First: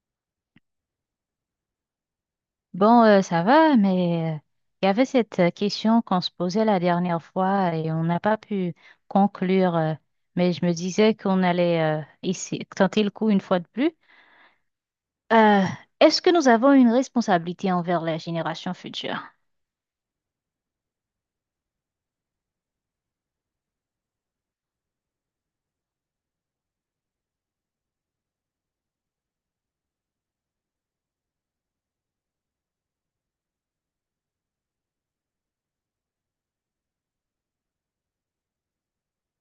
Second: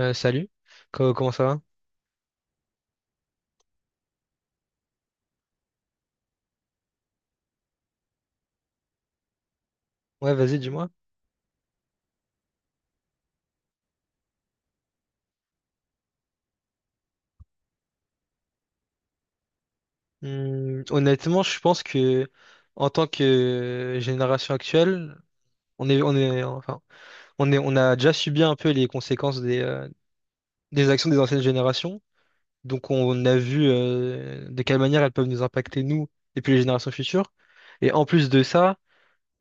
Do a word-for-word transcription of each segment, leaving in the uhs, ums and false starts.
Euh, salut, Co- comment ça va? Bon, euh, ça va, mais euh, il y avait cette euh, question qu'on se posait la dernière fois et on n'a pas pu conclure. euh, Ouais, Mais vas-y, je me dis-moi. disais qu'on allait euh, ici tenter le coup une fois de plus. Euh, Est-ce que nous avons une responsabilité envers la génération future? Hmm, honnêtement, je pense que en tant que génération actuelle, on est, on est, enfin, on est, on a déjà subi un peu les conséquences des, euh, des actions des anciennes générations. Donc, on a vu euh, de quelle manière elles peuvent nous impacter nous et puis les générations futures. Et en plus de ça,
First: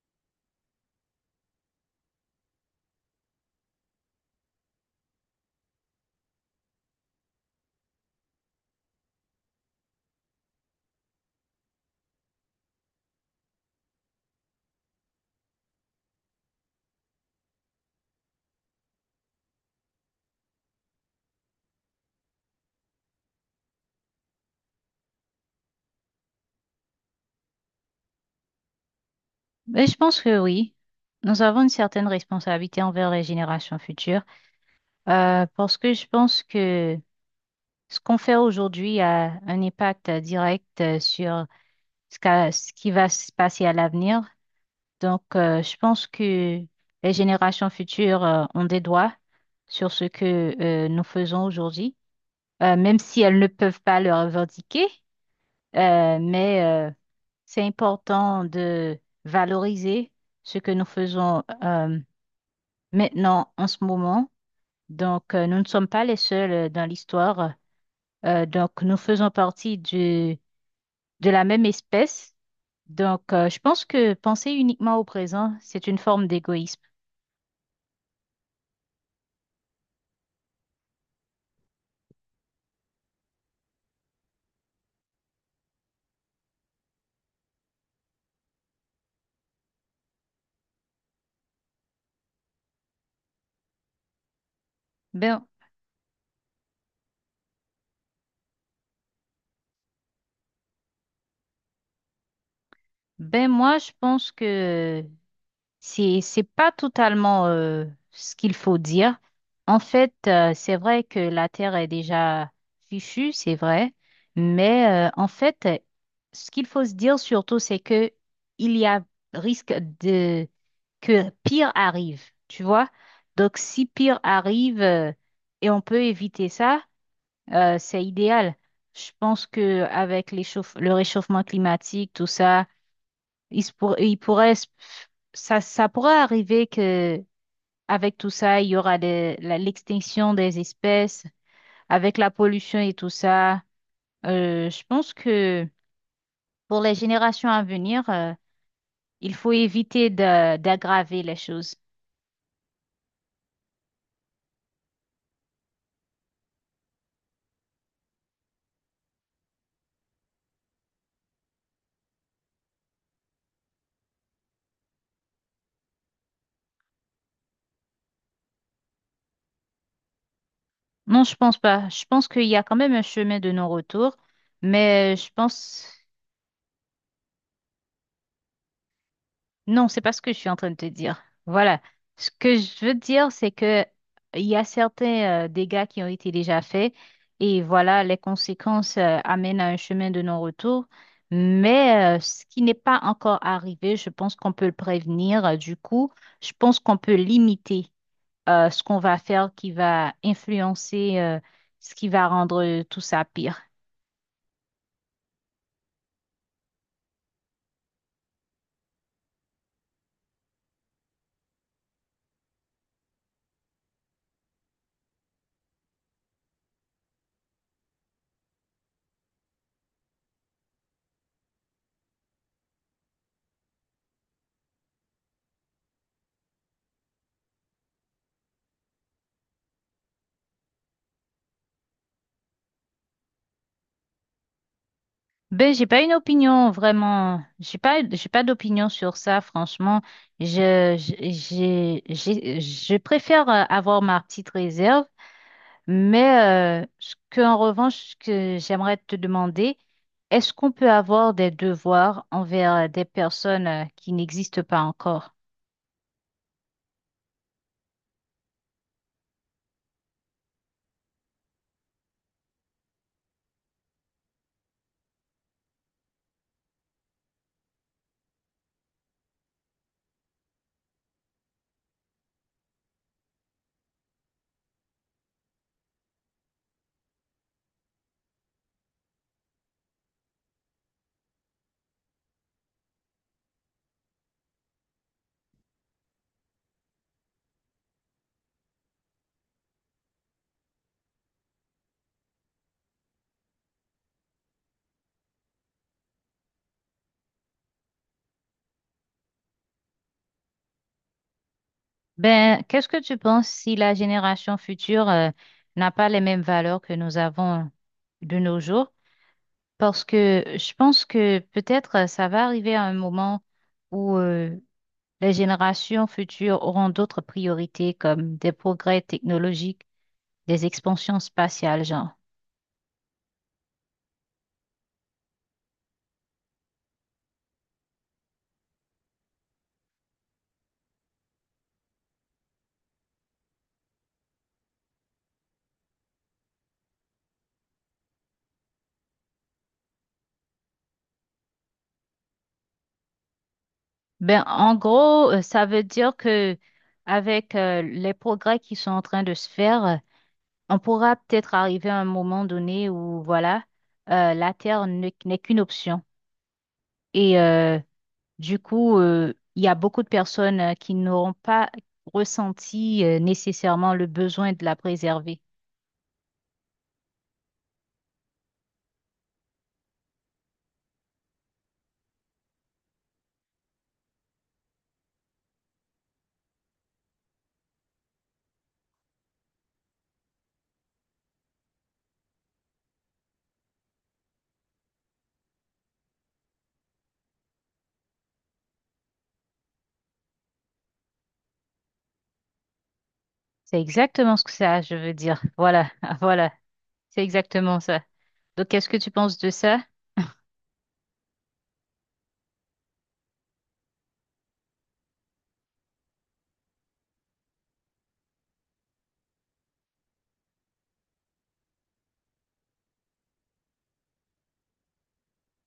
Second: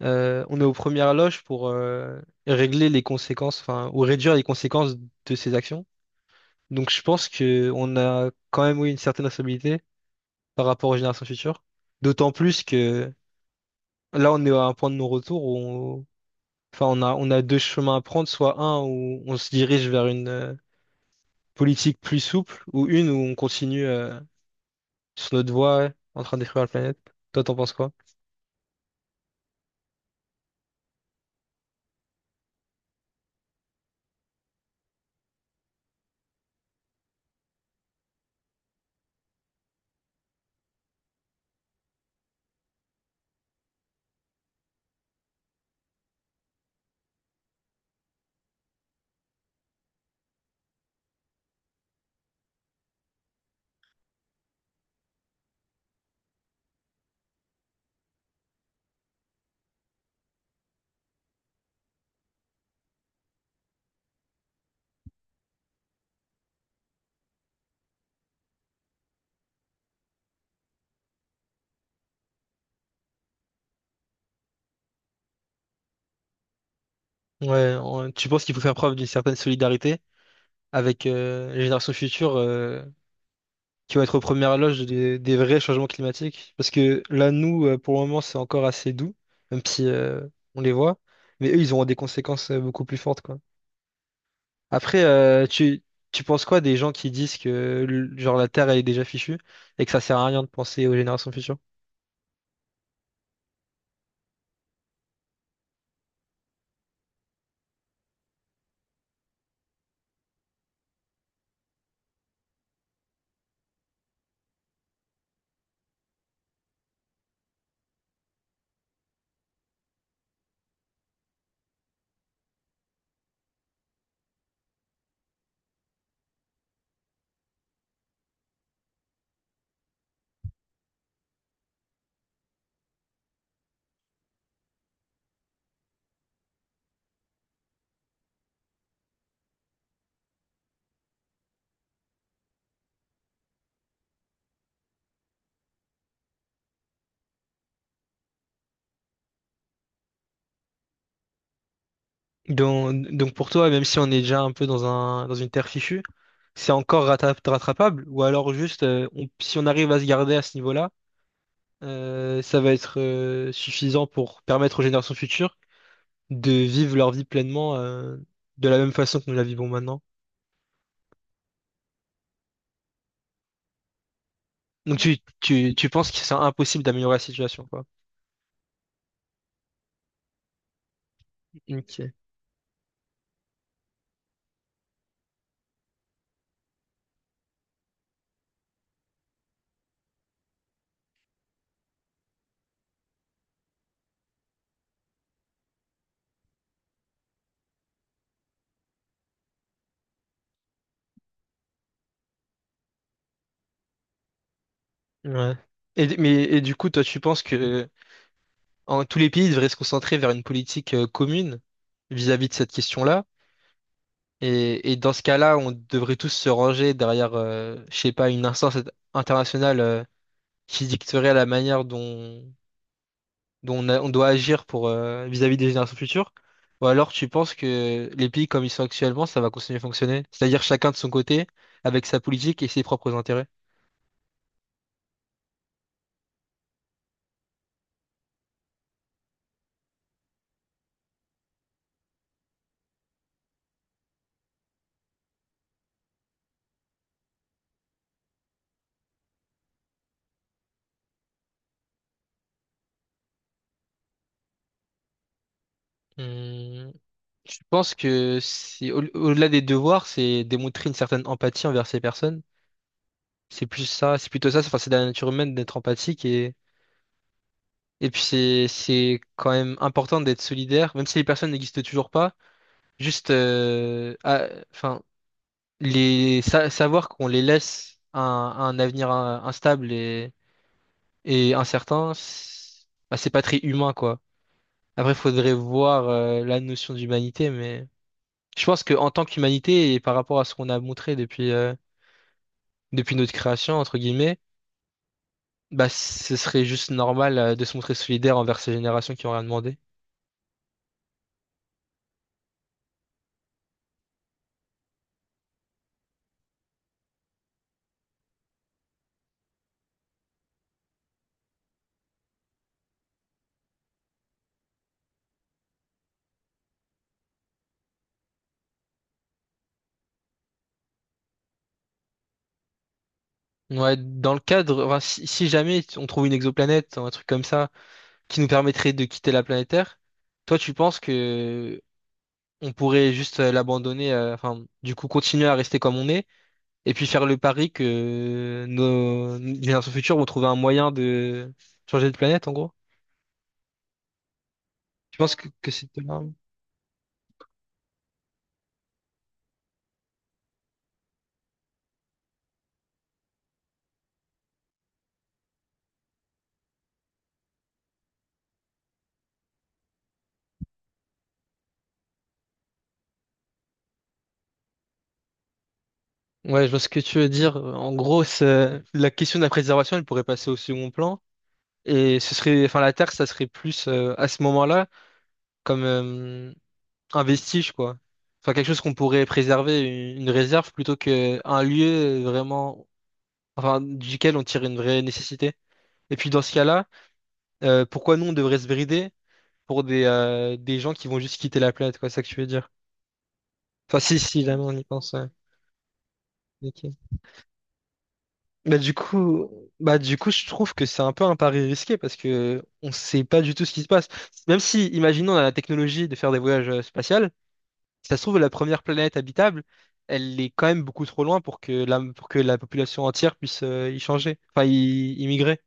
euh, on est aux premières loges pour euh, régler les conséquences, enfin, ou réduire les conséquences de ces actions. Donc, je pense que on a quand même oui, une certaine responsabilité par rapport aux générations futures. D'autant plus que là, on est à un point de non-retour où on... Enfin, on a, on a deux chemins à prendre, soit un où on se dirige vers une euh, politique plus souple, ou une où on continue euh, sur notre voie en train de détruire la planète. Toi, t'en penses quoi? Mais je pense que oui. Nous avons une certaine responsabilité envers les générations futures euh, parce que je pense que ce qu'on fait aujourd'hui a un impact euh, direct euh, sur ce qu'a- ce qui va se passer à l'avenir. Donc, euh, je pense que les générations futures euh, ont des droits sur ce que euh, nous faisons aujourd'hui, Euh, même si elles ne peuvent pas le revendiquer. euh, mais euh, c'est important de valoriser ce que nous faisons euh, maintenant, en ce moment. Donc, euh, nous ne sommes pas les seuls euh, dans l'histoire. Euh, donc, nous faisons partie du de la même espèce. Donc, euh, je pense que penser uniquement au présent, c'est une forme d'égoïsme. Ouais, on- tu penses qu'il faut faire preuve d'une certaine solidarité avec euh, les générations futures, euh, qui vont être aux premières loges des, des vrais changements climatiques. Parce que là, nous, euh, pour le moment, c'est encore assez doux, même si euh, on les voit. Mais eux, ils auront des conséquences euh, beaucoup plus fortes, quoi. Après, euh, Ben, tu, tu penses quoi des gens qui disent que le- genre la Terre, elle est déjà fichue et que ça sert à rien de penser aux générations futures? ben moi, je pense que c'est c'est pas totalement euh, ce qu'il faut dire. En fait, euh, c'est vrai que la Terre est déjà fichue, c'est vrai, mais euh, en fait, ce qu'il faut se dire surtout, c'est que il y a risque de que pire arrive, tu vois? Donc, si pire arrive euh, et on peut éviter ça. Euh, c'est idéal. Je pense que avec l'échauffe- le réchauffement climatique, tout ça, il, se pour- il pourrait, se- ça, ça pourrait arriver que avec tout ça, il y aura des- la- l'extinction des espèces, avec la pollution et tout ça. Euh, je pense que pour les générations à venir, euh, il faut éviter d'a- d'aggraver les choses. Donc, donc pour toi, même si on est déjà un peu dans un, dans une terre fichue, c'est encore rattra- rattrapable, ou alors juste, euh, on- si on arrive à se garder à ce niveau-là, euh, ça va être euh, suffisant pour permettre aux générations futures de vivre leur vie pleinement euh, de la même façon que nous la vivons maintenant. Non, je pense pas. Je pense qu'il y a quand même un chemin de non-retour, Donc mais tu, je tu, pense. tu penses que c'est impossible d'améliorer la situation, quoi. Non, c'est pas ce que je suis en train de te dire. Voilà. Ok. Ce que je veux dire, c'est que il y a certains euh, dégâts qui ont été déjà faits et voilà, les conséquences euh, amènent à un chemin de non-retour. Mais euh, ce qui n'est pas encore arrivé, je pense qu'on peut le prévenir. Euh, Du coup, je pense qu'on peut limiter euh, ce qu'on va faire qui va influencer euh, ce qui va rendre euh, tout ça pire. Ouais. Et, d- mais, et du coup, toi, tu penses que euh, en, tous les pays devraient se concentrer vers une politique euh, commune vis-à-vis de cette question-là? Et, et dans ce cas-là, on devrait tous se ranger derrière, euh, je sais pas, une instance internationale euh, qui dicterait la manière dont, dont on, a- on doit agir pour euh, vis-à-vis des générations futures. Ou alors tu penses que les pays comme ils sont actuellement, ça va continuer à fonctionner? C'est-à-dire chacun de son côté, avec sa politique et ses propres intérêts. Ben, j'ai pas une opinion vraiment. J'ai pas, j'ai pas d'opinion sur ça, franchement. Je, je- j'ai, j'ai- je préfère euh, avoir ma petite réserve, mais euh, ce que, en revanche, ce que j'aimerais te demander, est-ce qu'on peut avoir des devoirs envers euh, des personnes euh, qui n'existent pas encore? Hmm, je pense que c'est au- au-delà des devoirs, c'est démontrer une certaine empathie envers ces personnes. C'est plus ça, c'est plutôt ça. Enfin, c'est de la nature humaine d'être empathique et Et puis c'est c'est quand même important d'être solidaire, même si les personnes n'existent toujours pas. Juste, euh, à- enfin, les sa- savoir qu'on les laisse à un, à un avenir euh, instable et, et incertain, c'est bah, c'est pas très humain quoi. Après, faudrait voir euh, la notion d'humanité, mais je pense que en tant qu'humanité et par rapport à ce qu'on a montré depuis euh, depuis notre création entre guillemets, bah ce serait juste normal euh, de se montrer solidaire envers ces générations qui ont rien demandé. Ben, qu'est-ce que tu penses si la génération future euh, n'a pas les mêmes valeurs que nous avons de nos jours? Parce que je pense que peut-être euh, ça va arriver à un moment où euh, les générations futures auront d'autres priorités comme des progrès technologiques, des expansions spatiales, genre. Ouais, dans le cadre, enfin, si, si jamais on trouve une exoplanète, un truc comme ça, qui nous permettrait de quitter la planète Terre, toi tu penses que on pourrait juste euh, l'abandonner, euh, enfin, du coup continuer à rester comme on est, et puis faire le pari que nos nos générations futures vont trouver un moyen de changer de planète, en gros? Ben, en Tu gros, penses euh, que, ça que veut c'est de dire là? que avec euh, les progrès qui sont en train de se faire, euh, on pourra peut-être arriver à un moment donné où, voilà, euh, la Terre ne- n'est qu'une option. Et euh, du coup, euh, il y a beaucoup de personnes euh, qui n'auront pas ressenti euh, nécessairement le besoin de la préserver. Ouais, je vois ce que tu veux dire. En gros, c'est- la question de la préservation, elle pourrait passer au second plan. Et ce serait, enfin, la Terre, ça serait plus euh, à ce moment-là, comme un vestige, quoi. Enfin, quelque chose qu'on pourrait préserver, une une réserve, plutôt que un lieu vraiment, enfin, duquel on tire une vraie nécessité. Et puis, dans ce cas-là, euh, pourquoi nous, on devrait se brider pour des, euh, des gens qui vont juste quitter la planète, quoi, c'est ça que tu veux dire. C'est Enfin, si, exactement si, ce que là, on ça, y je pense, veux ouais. dire. Voilà, voilà, Ok. c'est exactement ça. Donc, Bah, qu'est-ce du que tu penses coup, de ça? bah, du coup, je trouve que c'est un peu un pari risqué parce que on sait pas du tout ce qui se passe. Même si, imaginons, on a la technologie de faire des voyages euh, spatiaux. Si ça se trouve, la première planète habitable, elle est quand même beaucoup trop loin pour que la, pour que la population entière puisse euh, y changer, enfin y, y migrer.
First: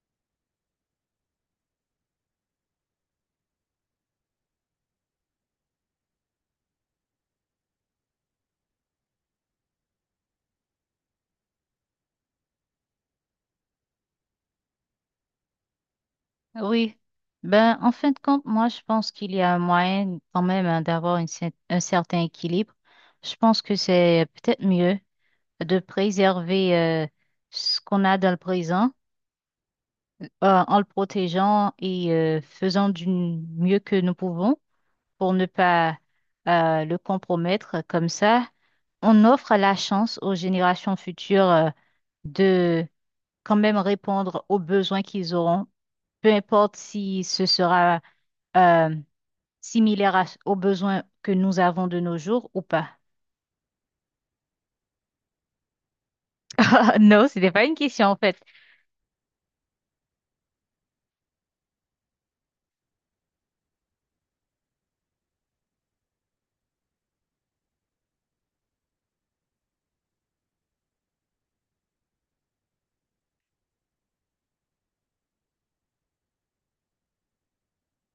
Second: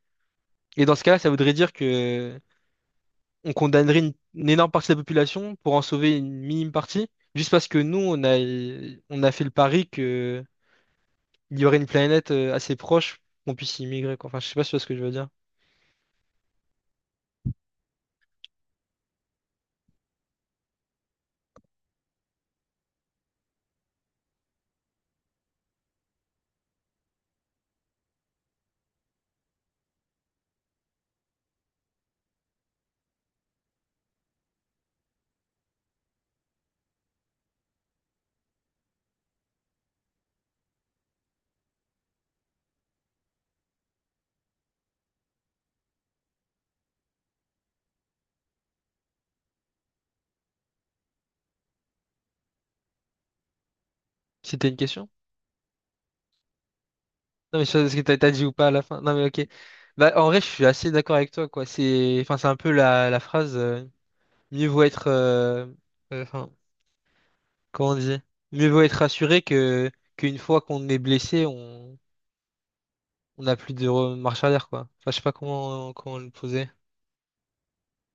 Et dans ce cas-là, ça voudrait dire que on condamnerait une, une énorme partie de la population pour en sauver une minime partie, juste parce que nous, on a, on a fait le pari que il y aurait une planète euh, assez proche qu'on puisse y migrer, quoi. Enfin, je sais pas si tu vois ce que je veux dire. Oui, ben en fin de compte, moi je pense qu'il y a un moyen quand même hein, d'avoir une cer- un certain équilibre. Je pense que c'est peut-être mieux de préserver euh, ce qu'on a dans le présent euh, en le protégeant et euh, faisant du mieux que nous pouvons pour ne pas euh, le compromettre. Comme ça, on offre la chance aux générations futures euh, de quand même répondre aux besoins qu'ils auront, peu importe si ce sera euh, similaire à- aux besoins que nous avons de nos jours ou pas. C'était une question? Non, c'était Non, mais pas je une sais pas ce que question t'as en t'as fait. dit ou pas à la fin. Non, mais ok. Bah, en vrai, je suis assez d'accord avec toi, quoi. C'est, enfin, c'est un peu la, la phrase, euh, mieux vaut être, euh, euh, enfin, comment on dit? Mieux vaut être rassuré que, qu'une fois qu'on est blessé, on, on n'a plus de re- marche arrière, quoi. Enfin, je sais pas comment, comment le poser.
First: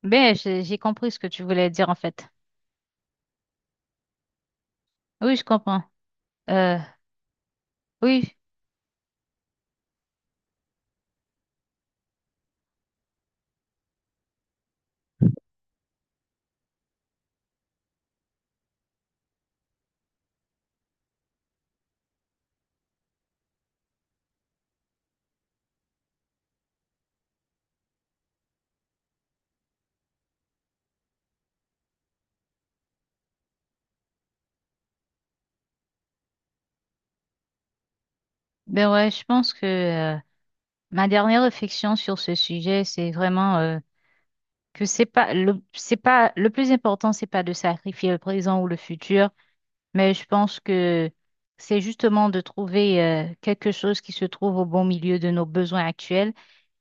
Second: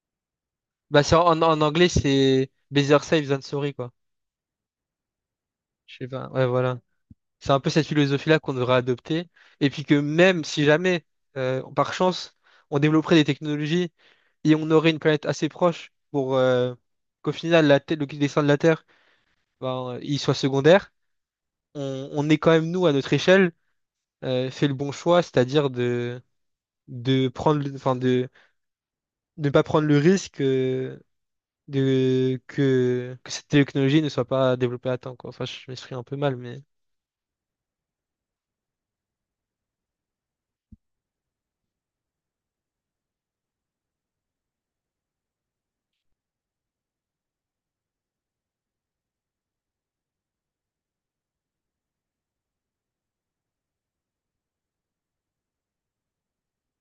Ben, j'ai j'ai Bah, compris c'est ce que en, tu en voulais anglais, dire en fait. c'est better safe than sorry, quoi. Oui, je comprends. Je sais pas. Ouais, Euh, voilà. C'est un peu cette oui, philosophie-là qu'on devrait adopter. Et puis que même si jamais, euh, par chance, on développerait des technologies et on aurait une planète assez proche pour euh, qu'au final, la Terre- le dessin de la Terre, ben, il soit secondaire, on, on ait quand même, nous, à notre échelle, euh, fait le bon choix, c'est-à-dire de, de prendre, le- enfin, de, de ne pas prendre le risque euh, de, que, que cette technologie ne soit pas développée à temps, quoi. Enfin, je m'exprime un peu mal, mais... ben ouais, je pense que euh, ma dernière réflexion sur ce sujet, c'est vraiment euh, que c'est pas le c'est pas le plus important, c'est pas de sacrifier le présent ou le futur, mais je pense que c'est justement de trouver euh, quelque chose qui se trouve au bon milieu de nos besoins actuels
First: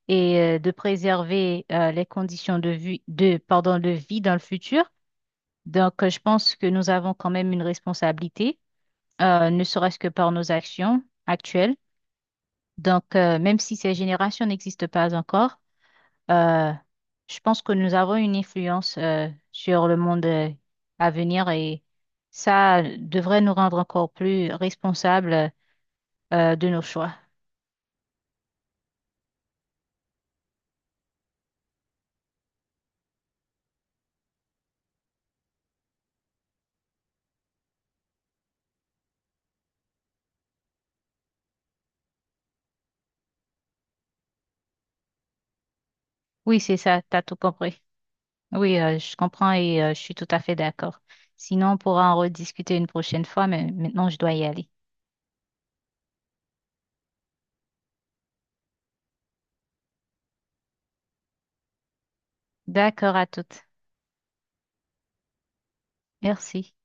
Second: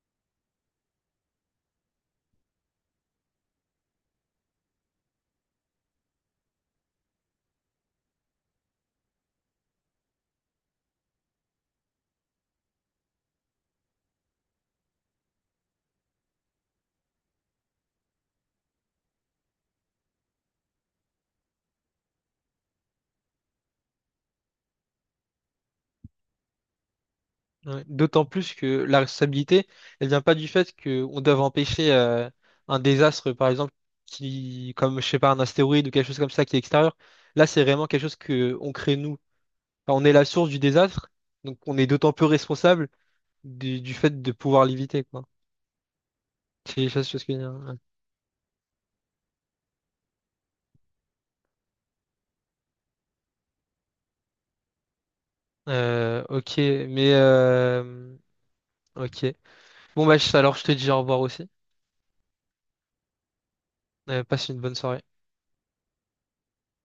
et euh, de préserver euh, les conditions de vie, de, pardon, de vie dans le futur. Donc, euh, je pense que nous avons quand même une responsabilité, euh, ne serait-ce que par nos actions actuelles. Donc, euh, même si ces générations n'existent pas encore, euh, je pense que nous avons une influence euh, sur le monde euh, à venir et ça devrait nous rendre encore plus responsables euh, de nos choix. Ouais. D'autant plus que la responsabilité, elle vient pas du fait qu'on doit empêcher euh, un désastre, par exemple, qui, comme je sais pas, un astéroïde ou quelque chose comme ça qui est extérieur. Là, c'est vraiment quelque chose que on crée nous. Enfin, on est la source du désastre, donc on est d'autant plus responsable du, du fait de pouvoir l'éviter, quoi. Oui, c'est C'est ça, ça, c'est t'as ce que tout je veux dire. Ouais. compris. Oui, euh, je comprends et euh, je suis tout à fait d'accord. Sinon, on pourra en rediscuter une prochaine fois, mais maintenant, je dois y aller. Euh, ok, mais euh, ok. Bon bah je- alors je te dis au revoir aussi. D'accord à toutes. Euh, passe une bonne soirée. Merci.